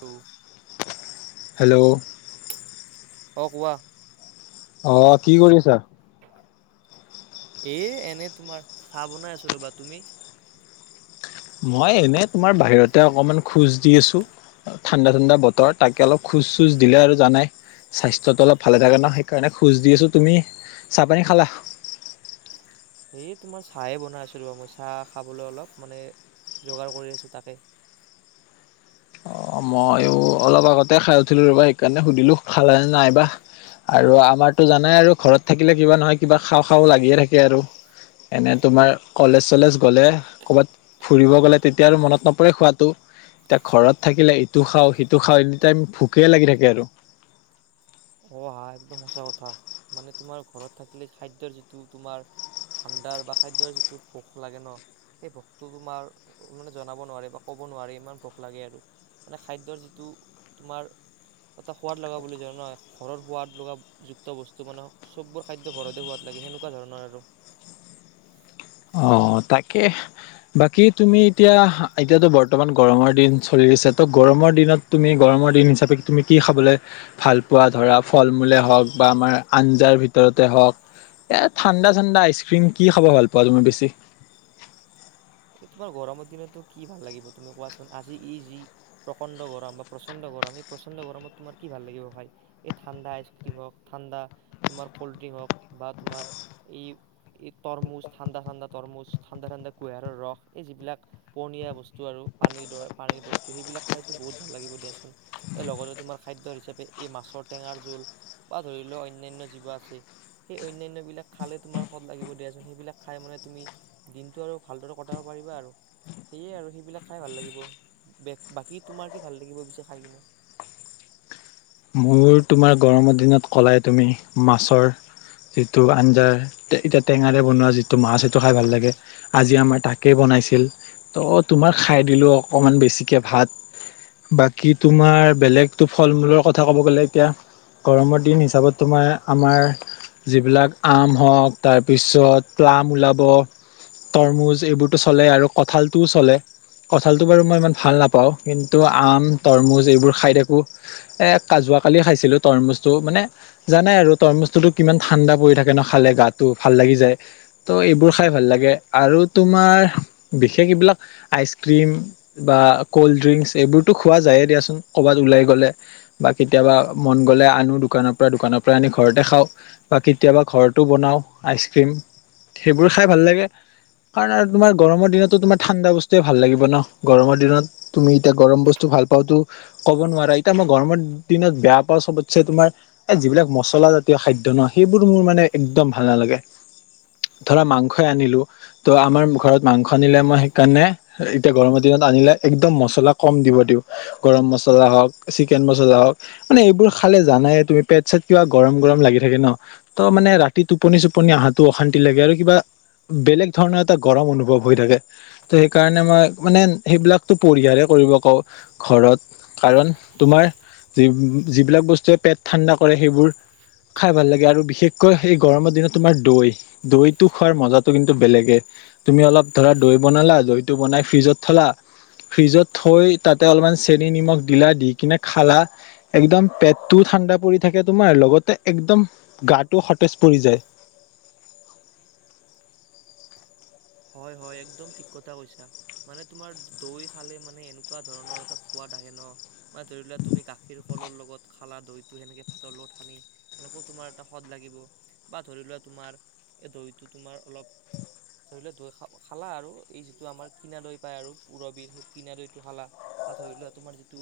ও। Hello. অ কোৱা অ কি কৰি আছা। এ এনে তোমাৰ চাহ বনাই আছো ৰবা তুমি। মই এনেই তোমাৰ বাহিৰতে অকমান খোজ দি আছো। ঠাণ্ডা ঠাণ্ডা বতৰ তাকে অলপ খোজ চোজ দিলে আৰু জানাই। স্বাস্থ্যতটো অলপ ভালে থাকে ন, সেইকাৰণে খোজ দি আছো তুমি চাহ পানী খালা? এই তোমাৰ চাহে বনাই আছিলো বাৰু মই চাহ খাবলে অলপ মানে যোগাৰ কৰি আছোঁ তাকে। অ মইও অলপ আগতে খাই উঠিলো ৰবা, সেইকাৰণে সুধিলো খালে নাইবা? আৰু আমাৰতো জানাই আৰু ঘৰত থাকিলে কিবা নহয় কিবা খাওঁ খাওঁ লাগিয়ে থাকে আৰু। এনে তোমাৰ কলেজ চলেজ গলে কৰ'বাত ফুৰিব গ'লে তেতিয়া আৰু মনত নপৰে খোৱটো এতিয়া ঘৰত থাকিলে ইটো খাও সিটো খাওঁ এনে টাইম ভোকে লাগি থাকে আৰু। অ হা একদম সঁচা কথা, মানে তোমাৰ ঘৰত থাকিলে খাদ্যয়ৰ যিটো তোমাৰ ভাণ্ডাৰ বা খাদ্যৰ যিটো ভোক লাগে ন, সেই ভোকটো তোমাৰ মানে জনাব নোৱাৰে বা ক'ব নোৱাৰে ইমান ভোক লাগে আৰু। মানে খাদ্যৰ যিটো তোমাৰ এটা সোৱাদ লগাব বুলি জ নহয় ঘৰৰ সোৱাদ লগা যুক্ত বস্তু মানে সববোৰ খাদ্য ঘৰতে হোৱাত লাগে সেনেকুৱা ধৰণৰ আৰু। [inaudible] অ তাকে। বাকী তুমি এতিয়া এতিয়াতো বৰ্তমান গৰমৰ দিন চলি আছে ত' গৰমৰ দিনত তুমি গৰম ৰ দিন হিচাপে তুমি কি খাবলে ভাল পোৱা ধৰা, ফল মূলে হওঁক বা আমাৰ আঞ্জাৰ ভিতৰত হক এ ঠাণ্ডা ঠাণ্ডা আইচ ক্ৰীম কি খাব ভাল প পোৱা তুমি বেছি? এই তোমাৰ গৰমৰ দিনতো কি ভাল লাগিব তুমি কোৱাচোন? আজি ই যি প্ৰকাণ্ড গৰম বা প্ৰচণ্ড গৰম আমি প্ৰচণ্ড গৰমত তোমাৰ কি ভাল লাগিব খাই এই ঠাণ্ড আইচ্ৰ্ৰীম হওক ঠাণ্ডা তোমাৰ কল্ড্ৰিংক হওক বা তোমাৰ এই তৰমুজ ঠাণ্ডা ঠাণ্ডা তৰমুজ ঠাণ্ডা ঠাণ্ডা কুহিযাৰৰ ৰস এই যিবিলাক পহনীয়া বস্তু আৰু পানীৰ দৰে পানীৰ বস্তু সেইবিলাক খাইতো বহুত ভাল লাগিব দিয়াচোন। এই লগতে তোমাৰ খাদ্য হিচাপে এই মাছৰ টেঙাৰ জোল বা ধৰি লও অন্যান্য জীৱা আছে। সেই অন্যন্যবিলাক খালে তোমাৰ সদ লাগিব দিয়াচোন! সেইবিলাক খাই মানে তুমি দিনটো আৰু ভালদৰে অঁ পাৰিবা আৰু। সেয়ে আৰু সেইবিলাক খাই ভাল লাগিব। বাকী তোমাৰ কি ভাল লাগিব পিছে খাই কিনে? [inaudible] মোৰ তোমাৰ গৰমৰ দিনত ক'লাই তুমি মাছৰ যিটো আঞ্জাৰ এতিয়া টেঙাৰে বনোৱা যিটো মাছ সেইটো খাই ভাল লাগে, আজি আমাৰ তাকেই বন বনাইছিল, ত তোমাক খাই দিলো অকমান বেছিকে ভাত। বাকী তোমাৰ বেলেগতো ফল মূলৰ কথা ক'ব গ'লে এতিয়া গৰমৰ দিন হিচাপত তোমাৰ আমাৰ যিবিলাক আম হওক, তাৰপিছত প্লাম ওলাব তৰমুজ এইবোৰতো চলে আৰু কঁঠালটোও চলে। কঁঠালতটো বাৰু মই ইমান ভাল নাপাওঁ, কিন্তু আম তৰমুজ এইবোৰ খাই থাকো। এ কাজুৱ কালি খাইছিলো তৰমুজটো মানে জানাই আৰু তৰমুজ টোতো কিমান ঠাণ্ডা পৰি থাকে ন খালে। গাটো ভাল লাগি যায় ত' এইবোৰ খাই ভাল লাগে। আৰু তোমাৰ বিশেষ এইবিলাক আইচ ক্ৰীম বা কল্ড ড্ৰিংকচ এইবোৰতো খোৱা যায়েই দিয়াচোন কৰ'ৰবাত ওলাই গ'লে। বা কেতিয়াবা মন গ'লে আনো দোকানৰ পৰা, দোকানৰ পৰা আনি ঘৰতে খাও বা কেতিয়াবা ঘৰতো বনাও। আইচ ক্ৰীম সেইবোৰ খাই ভাল লাগে। কাৰণ আৰু তোমাৰ গৰমৰ দিনতো তোমাৰ ঠাণ্ডা বস্তুুৱে ভাল লাগিব ন! গৰমৰ দিনত তুমি এতিয়া গৰম বস্তু ভাল পাওঁতো ক'ব নোৱাৰা এতিয়া মই গৰমত দিনত বেয়া পাওঁ সবতছে তোমাৰ এ যিবিলাক মছলা জাতীয় খাদ্য ন সেইবোৰ মোৰ মানে একদম ভাল ন নালাগে। ধৰা মাংসই আনিলো ত আমাৰ ঘৰত মাংস আনিলে মই সেইকাৰণে এতিয়া গৰম দিনত অনিলে একদম মছলা কম দিব দিওঁ, গৰম মছলা হওক, চিকেন মচ ক মানে এইবোৰ খালে জানাই তুমি পেট চট কিবা গৰম গৰম লাগি থাকে ন ত মানে ৰাতিটো টোপনি চোপনি অহাটো অশান্তি লাগে আৰু কিবা, বেলেগ ধৰণৰ এটা গৰম অনুভৱ হৈ থাকে ত সেইকাৰণে মই মানে সেইবিলাকতো পৰিয়ালে- কৰিব কওঁ। ঘৰত কাৰণ তোমাৰ যিবিলাক বস্তুৱে পেট ঠাণ্ডা কৰে সেইবোৰ- খাই ভাল লাগে। আৰু বিশেষকৈ সেই গৰমৰ দিনত তোমাৰ দৈ, দৈটো খোৱাৰ মজাটো কিন্তু বেলেগে। তুমি অলপ ধৰা দৈ বনালা, দৈটো বনাই ফ্ৰিজত থলা ফ্ৰিজত থৈ তাতে অলপমান চেনি নিমখ দিলাই দি কিনে খালা, একদম পেটটো ঠাণ্ডা পৰি থাকে তোমাৰ, লগতে একদম গাটো সতেজ কৰি যায়। [inaudible] হয় হয় একদম ঠিক কথা কৈছা। মানে তোমাৰ দৈ খালে মানে এনেকুৱা ধৰনৰ এটা সোৱাদ আহে ন মই ধৰি লোৱা তুমি গাখীৰ কলৰ লগত খালা দৈতো সেনেকে ভাতৰ লগত সানি, সেনেকও তোমাৰ এটা সদ লাগিব বা ধৰি লোৱা তোমাৰ দৈটো তোমাৰ অলপ, ধৰি লোৱা দৈ খালা আৰু, এই যিটো আমাৰ কিনা দৈ পায় আৰু পৰবধ সেই কিনা দৈটো খালা বা ধৰি ধৰি লোৱা তোমাৰ যিটো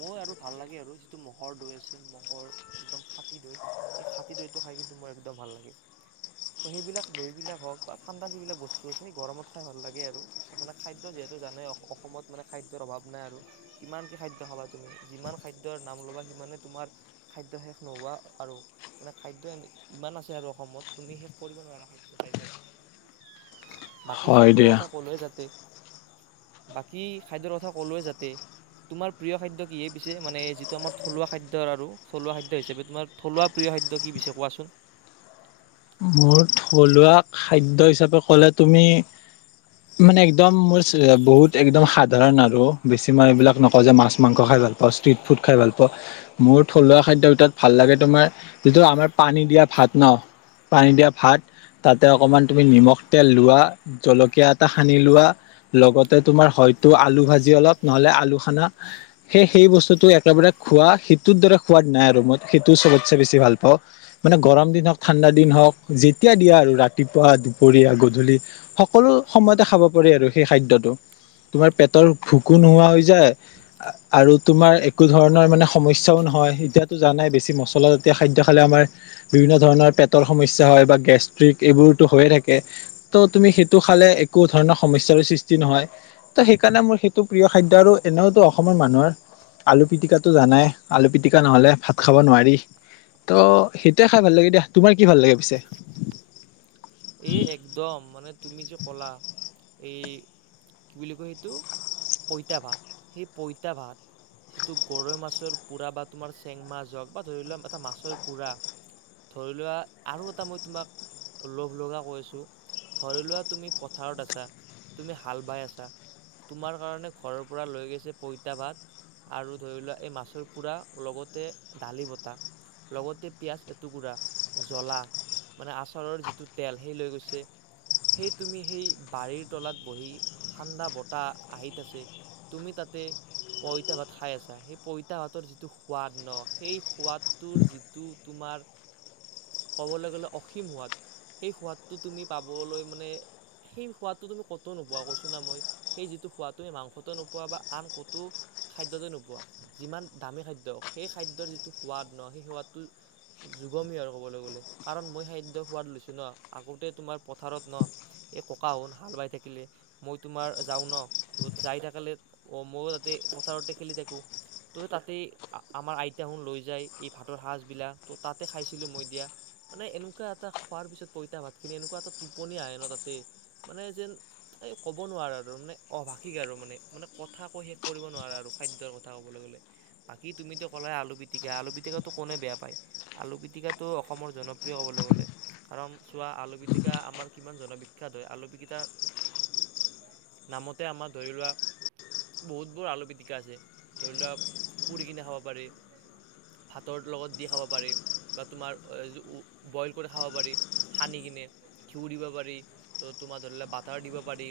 মই আৰু ভাল লাগে আৰু যিটো ম মহৰ দৈ আছে মহ'ৰ একদম খাতী দৈ, সেই খাতী দৈটো খাই- মই একদম ভাল লাগে। সেইবিলাক দৈবিলাক হক বা এটা যিবিলাক বস্তু আছে গৰমত খাই ভাল লাগে আৰু, মানে খাদ্য যিহেতু জানে অসমত মানে খাদ্যৰ অভাৱ নাই। কিমান কি খাদ্য খাবা তুমি যিমান খাদ্যৰ নাম ল'বা সিমানে তোমাৰ খাদ্য শেষ নোহোৱা। আৰু মানে খাদ্য ইমান আছে আৰু অসমত তুমি শেষ কৰিব নোৱাৰা খাদ্য খাই খাই। বাকী হয় খাদ্যৰ দিয়া কথা ক'লোৱে যাতে, বাকী খাদ্যৰ কথা ক'লোয়ে যাতে, তোমাৰ প্ৰিয় খাদ্য কিহে পিছে মানে যিটো আমাৰ থলুৱা খাদ্য আৰু থলুৱা খাদ্য হিচাপে তোমাৰ থলুৱা প্ৰিয় খাদ্য কি পিছে কোৱাচোন! মোৰ থলুৱা খাদ্য হিচাপে কলে তুমি মানে একদম মোৰ বহুত একদম সাধাৰণ আৰু বেছি মই এইবিলাক নকওঁ যে মাছ- মাংস খাই ভাল পোৱা, ষ্ট্ৰিট ফুড খাই ভাল পোৱা, মোৰ থলুৱা খাদ্যৰ ভিতৰত ভাল লাগে তোমাৰ, যিটো আমাৰ পানী দিয়া দা ভাত ন, পানী দিয়া ভাত। তাতে অকমান তুমি নিমখ, তেল লোৱা, জলকীয়া এটা সানি লোৱা লগতে তোমাৰ হয়তো আলু ভাজি অলপ নহলে আলু খালা, সেই সেই বস্তুটো একেবাৰে খোৱা, সেইটোৰ দৰে সোৱাদ নাই আৰু মই সেইটোও চবতচে বেছি ভাল পাওঁ, মানে গৰম দিন হক ঠাণ্ডা দি দিন হওক, যেতিয়া দিয়া আৰু ৰাতিপুৱা, দুপৰীয়া, গধূলি সকলো সময়তে খাব পাৰি আৰু সেই খাদ্যটো। তোমাৰ পেটৰ ভুকু নোহোৱা হৈ যায় আ আৰু তোমাৰ একো ধৰণৰ মানে সমস্যাও নহয়, এতিয়াতো জানাই বেছি মছলা জাতীয় খাদ্য খালে মাৰ বিভিন্ন ধৰণৰ পেট টৰ সমস্যা হয় বা গেছট্ৰিক এইবোৰটো হয় থাকে। ত তুমি সেইটো খালে একো ধৰনৰ সমস্যা সৃষ্টি নহয়, ত সেইকাৰণে মোৰ সেইটো প্ৰিয় খাদ্য আৰু এনেওতো অসমৰ মানুহৰ আলু পিটিকাটো জানাই, আলু পিটিকা নহলে ভাত খাব নোৱাৰি। ত' সেইটোৱে খাই ভাল লাগে দিয়া। তোমাৰ কি ভাল লাগে পিছে? এই একদম, মানে তুমি যে কলা এই কি বুলি কয় সেইটো পইতা ভাত, সেই পইতা ভাত সিটো গৰৈ মাছৰ পোৰা বা তোমাৰ চেং মাছ হক বা ধৰি লোৱা এটা মাছৰ পোৰা ধৰি লোৱা আৰু এটা মই তোমাক লগ লগা কৈছো, ধৰি লোৱা তুমি পথাৰত আছা, তুমি হাল বাই আছা তোমাৰ কাৰণে ঘৰৰ পৰা লৈ গৈছে পইতা ভাত আৰু ধৰি লোৱা এই মাছৰ পোৰা লগতে দালি বতা। লগতে পিয়াজ এটুকুৰা, জ্বলা মানে আচাৰৰ টো তেলহে লৈ গৈছে। সেই তুমি সেই বাৰীৰ তলাত বহি ঠাণ্ডা বতাহ আহিত আছে। তুমি তাতে পইতা ভাত খাই আছা, সেই পইতা ভাতৰ যিটো সোৱাদ ন সেই সোৱাদটোৰ যিটো তোমাৰ আমাৰ ক'বলৈ গলে অসীম সোৱাদ। সেই সোৱাদটো তুমি পাবলৈ মানে সেই সোৱাদটো তুমি কতো নোপোৱা কৈছো না মই, সেই যিটো সোৱাদ তুমি মাংসটো নোপোৱা বা আন কতো খাদ্যতে নোপোৱা, যিমান দামী খাদ্য সেই খাদ্যৰ যিটো সোৱাদ ন সেই সোৱাদটো যুগমীয়াৰ আৰু কবলৈ গ'লে কাৰণ মই খাদ্য সোৱাদ লৈছো। ন আগতে তোমাৰ পথাৰত ন এই ককাহুন হাল বাই থাকিলে মই তোমাৰ যাওঁ ন ত যাই থাকালে অ মইও তাতে পথাৰতে খেলি থাকো। ত' তাতে আমাৰ আইতাহুন লৈ যায় এই ভাতৰ সাজ বিলাক, ত তাতে খাইছিলো মই দিয়া। মানে এনেকুৱা এটা খোৱাৰ পিছত পইতা ভাতখিনি খোৱাৰ পিছত পইতা ভাতখিনি এনেকুৱা এটা টোপনি আহে ন তাতে, মানে যেন এই ক'ব নোৱাৰে আৰু। মানে অভাষিক আৰু মানে, মানে কথা কৈ শেষ কৰিব নোৱাৰা আৰু খাদ্যৰ কথা ক'বলৈ গলে, বাকী তুমি ত ত কলে আলু পিটিকা, আলু পিটিকাটো কোনে বেয়া পায়, আলু পিটিকাটো অসমৰ জনপ্ৰিয় ক'বলৈ গলে। কাৰণ চোৱা আলু পিটিকা আমাৰ কিমান জনবিখ্যাত হয়। আলু পিটিকাৰ নামতে আমাৰ ধৰি লোৱা বহুবোৰ আলু পিটিকা আছে, ধৰি লোৱা পুৰি কিনে খাব পাৰি ভাতৰ লগত দি খাব পাৰি বা তোমাৰ বইল কৰি খাব পাৰি। সানি কিনে, ঘিউ দিব পাৰি, ত' তোমাৰ ধৰি লোৱা বাটাৰ দিব পাৰি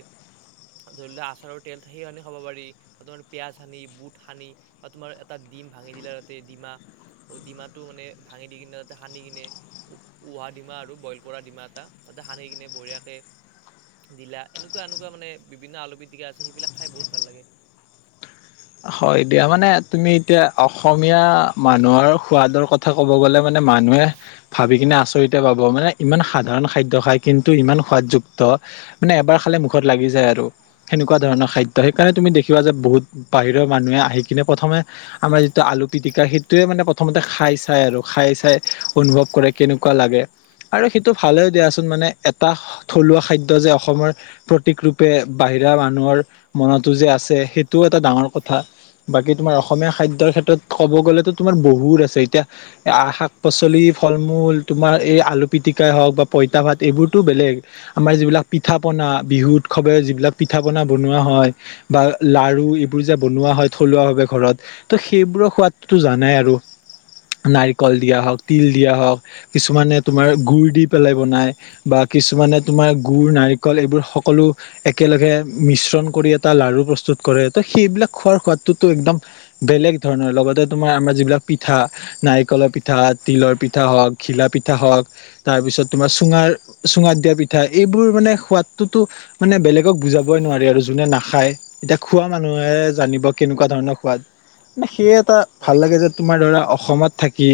ধৰি লোৱা আচাৰৰ তেল সেই সানি খাব পাৰি, তোমাৰ পিয়াজ সানি, বুট সানি বা তোমাৰ এটা ডিম ভাঙি দিলা তাতে ডিমা ডিমাটো মানে ভাঙি দি কিনে তাতে সানি কিনে, উহা ডিমা আৰু বইল কৰা ডিমা এটা, তাতে সানি কিনে বঢ়িয়াকৈ দিলা এনেকুৱা এনেকুৱা মানে বিভিন্ন আলুপিটিকা আছে সেইবিলাক খাই বহুত ভাল লাগে হয় দিয়া মানে তুমি এতিয়া অসমীয়া মানুহৰ সোৱাদৰ কথা কব গ'লে মানে মানুহে ভাবি কিনে আচৰিত পাব মানে ইমান সাধাৰণ খাদ্য খায় কিন্তু ইমান সোৱাদযুক্ত মানে এবাৰ খালে মুখত লাগি যায় আৰু সেনেকুৱা ধৰণৰ খাদ্য সেইকাৰণে তুমি দেখিবা যে বহুত বাহিৰৰ মানুহে আহি কিনে প্ৰথমে বাহিৰৰ মানুহে আহি কিনে প্ৰথমে আমাৰ যিটো আলু পিটিকা সেইটোৱে মানে প্ৰথমতে খাই চাই আৰু খাই চাই অনুভৱ কৰে কেনেকুৱা লাগে আৰু সেইটো ভালে দিয়াচোন মানে এটা থলুৱা খাদ্য যে অসমৰ প্ৰতীক ৰূপে বাহি বিৰা মানুহৰ মনতো যে আছে সেইটোও এটা ডাঙৰ কথা বাকী তোমাৰ অসমীয়া খাদ্যৰ ক্ষেত্ৰত ক'ব গ'লেতো তোমাৰ বহুত আছে এতিয়া শাক পাচলি ফল-মূল তোমাৰ এই আলু পিটিকাই হওক বা পইতা ভাত এইবোৰ ত বেলেগ আমাৰ যিবোৰ পিঠা-পনা বিহু উৎসৱে যিবিলাক পিঠা পনা বনোৱা হয় বা লাৰু বনোৱা হয় থলুৱাভাবে ঘৰত ত' সেইবোৰৰ সোৱাদতো জানাই আৰু নাৰিকল দিয়া হওঁক তিল দিয়া হওক কিছুমানে তোমাৰ গুড় দি পেলাই বনাই বা কিছুমানে তোমাৰ গুড় নাৰিকল এইবোৰ সকলো একেলগে মিশ্ৰণ কৰি এটা লাৰু প্ৰস্তুত কৰে ত সেইবিলাক খোৱাৰ সোৱাদটোতো একদম বেলেগ ধৰণৰ লগতে তোমাৰ আমাৰ যিবিলাক পিঠা নাৰ নাৰিকলৰ পিঠা তিলৰ পিঠা হওক ঘিলা পিঠা হওক তাৰ পিছত তোমাৰ চুঙাৰ চুঙা দিয়া পিঠা এইবোৰ মানে সোৱাদতটোতো মানে বেলেগক বুজাবই নোৱাৰি আৰু যোনে নাখায় এতিয়া খোৱা মানুহে জানিব কেনেকুৱা ধৰণৰ খোৱাদ মানে সেই এটা ভাল হয় লাগে যে তোমাৰ ধৰা অসমত থাকি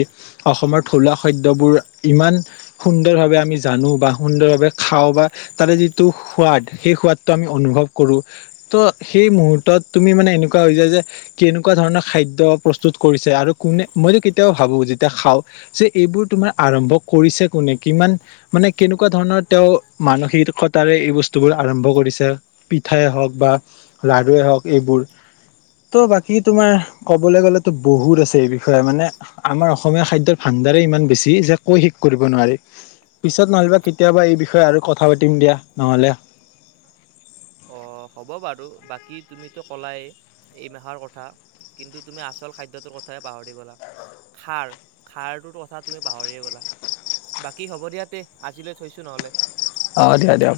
অসমৰ থলুৱা খাদ্যবোৰ ইমান সুন্দৰভাৱে আমি জানো বা সুন্দৰভাৱে খাওঁ বা তাৰে যিটো সোৱাদ সেই সোৱাদটো আমি অনুভৱ কৰো ত' সেই মুহূৰ্তত তুমি মানে এনেকুৱা হৈ যায় যে কেনেকুৱা ধৰণৰ খাদ্য প্ৰস্তুত কৰিছে আৰু কোনে মই কেতিয়াও ভাবো যেতিয়া খাওঁ যে এইবোৰ তোমাৰ আৰম্ভ কৰিছে কোনে কিমান মানে কেনেকুৱা ধৰণ ধৰণৰ তেওঁ মানসিকতাৰে এই বস্তুবোৰ আৰম্ভ কৰিছে পিঠাই হওক বা লাৰুৱে হওক এইবোৰ ত' বাকী তোমাৰ কবলৈ গ'লেতো বহুত আছে এই বিষয়ে মানে আমাৰ অসমীয়া খাদ্যৰ ভান দাৰে ইমান বেছি যে কৈ শেষ কৰিব নোৱাৰি পিছত নহ'লেবা কেতিয়াবা এই বিষয়ে আৰু কথা পাতিম দিয়া নহলে। অ হ'ব বাৰু বাকী তুমিতো কলাই এই মাহৰ কথা কিন্তু তুমি আচল খাদ্যটোৰ কথাই পাহৰি গ'লা খাৰ খাৰটোতো কচা তুমি পাহৰিয়ে গ'লা। বাকী হ'ব দিয়া তে আজিলৈ থৈছো নহ'লে? অঁ দিয়া দিয়া।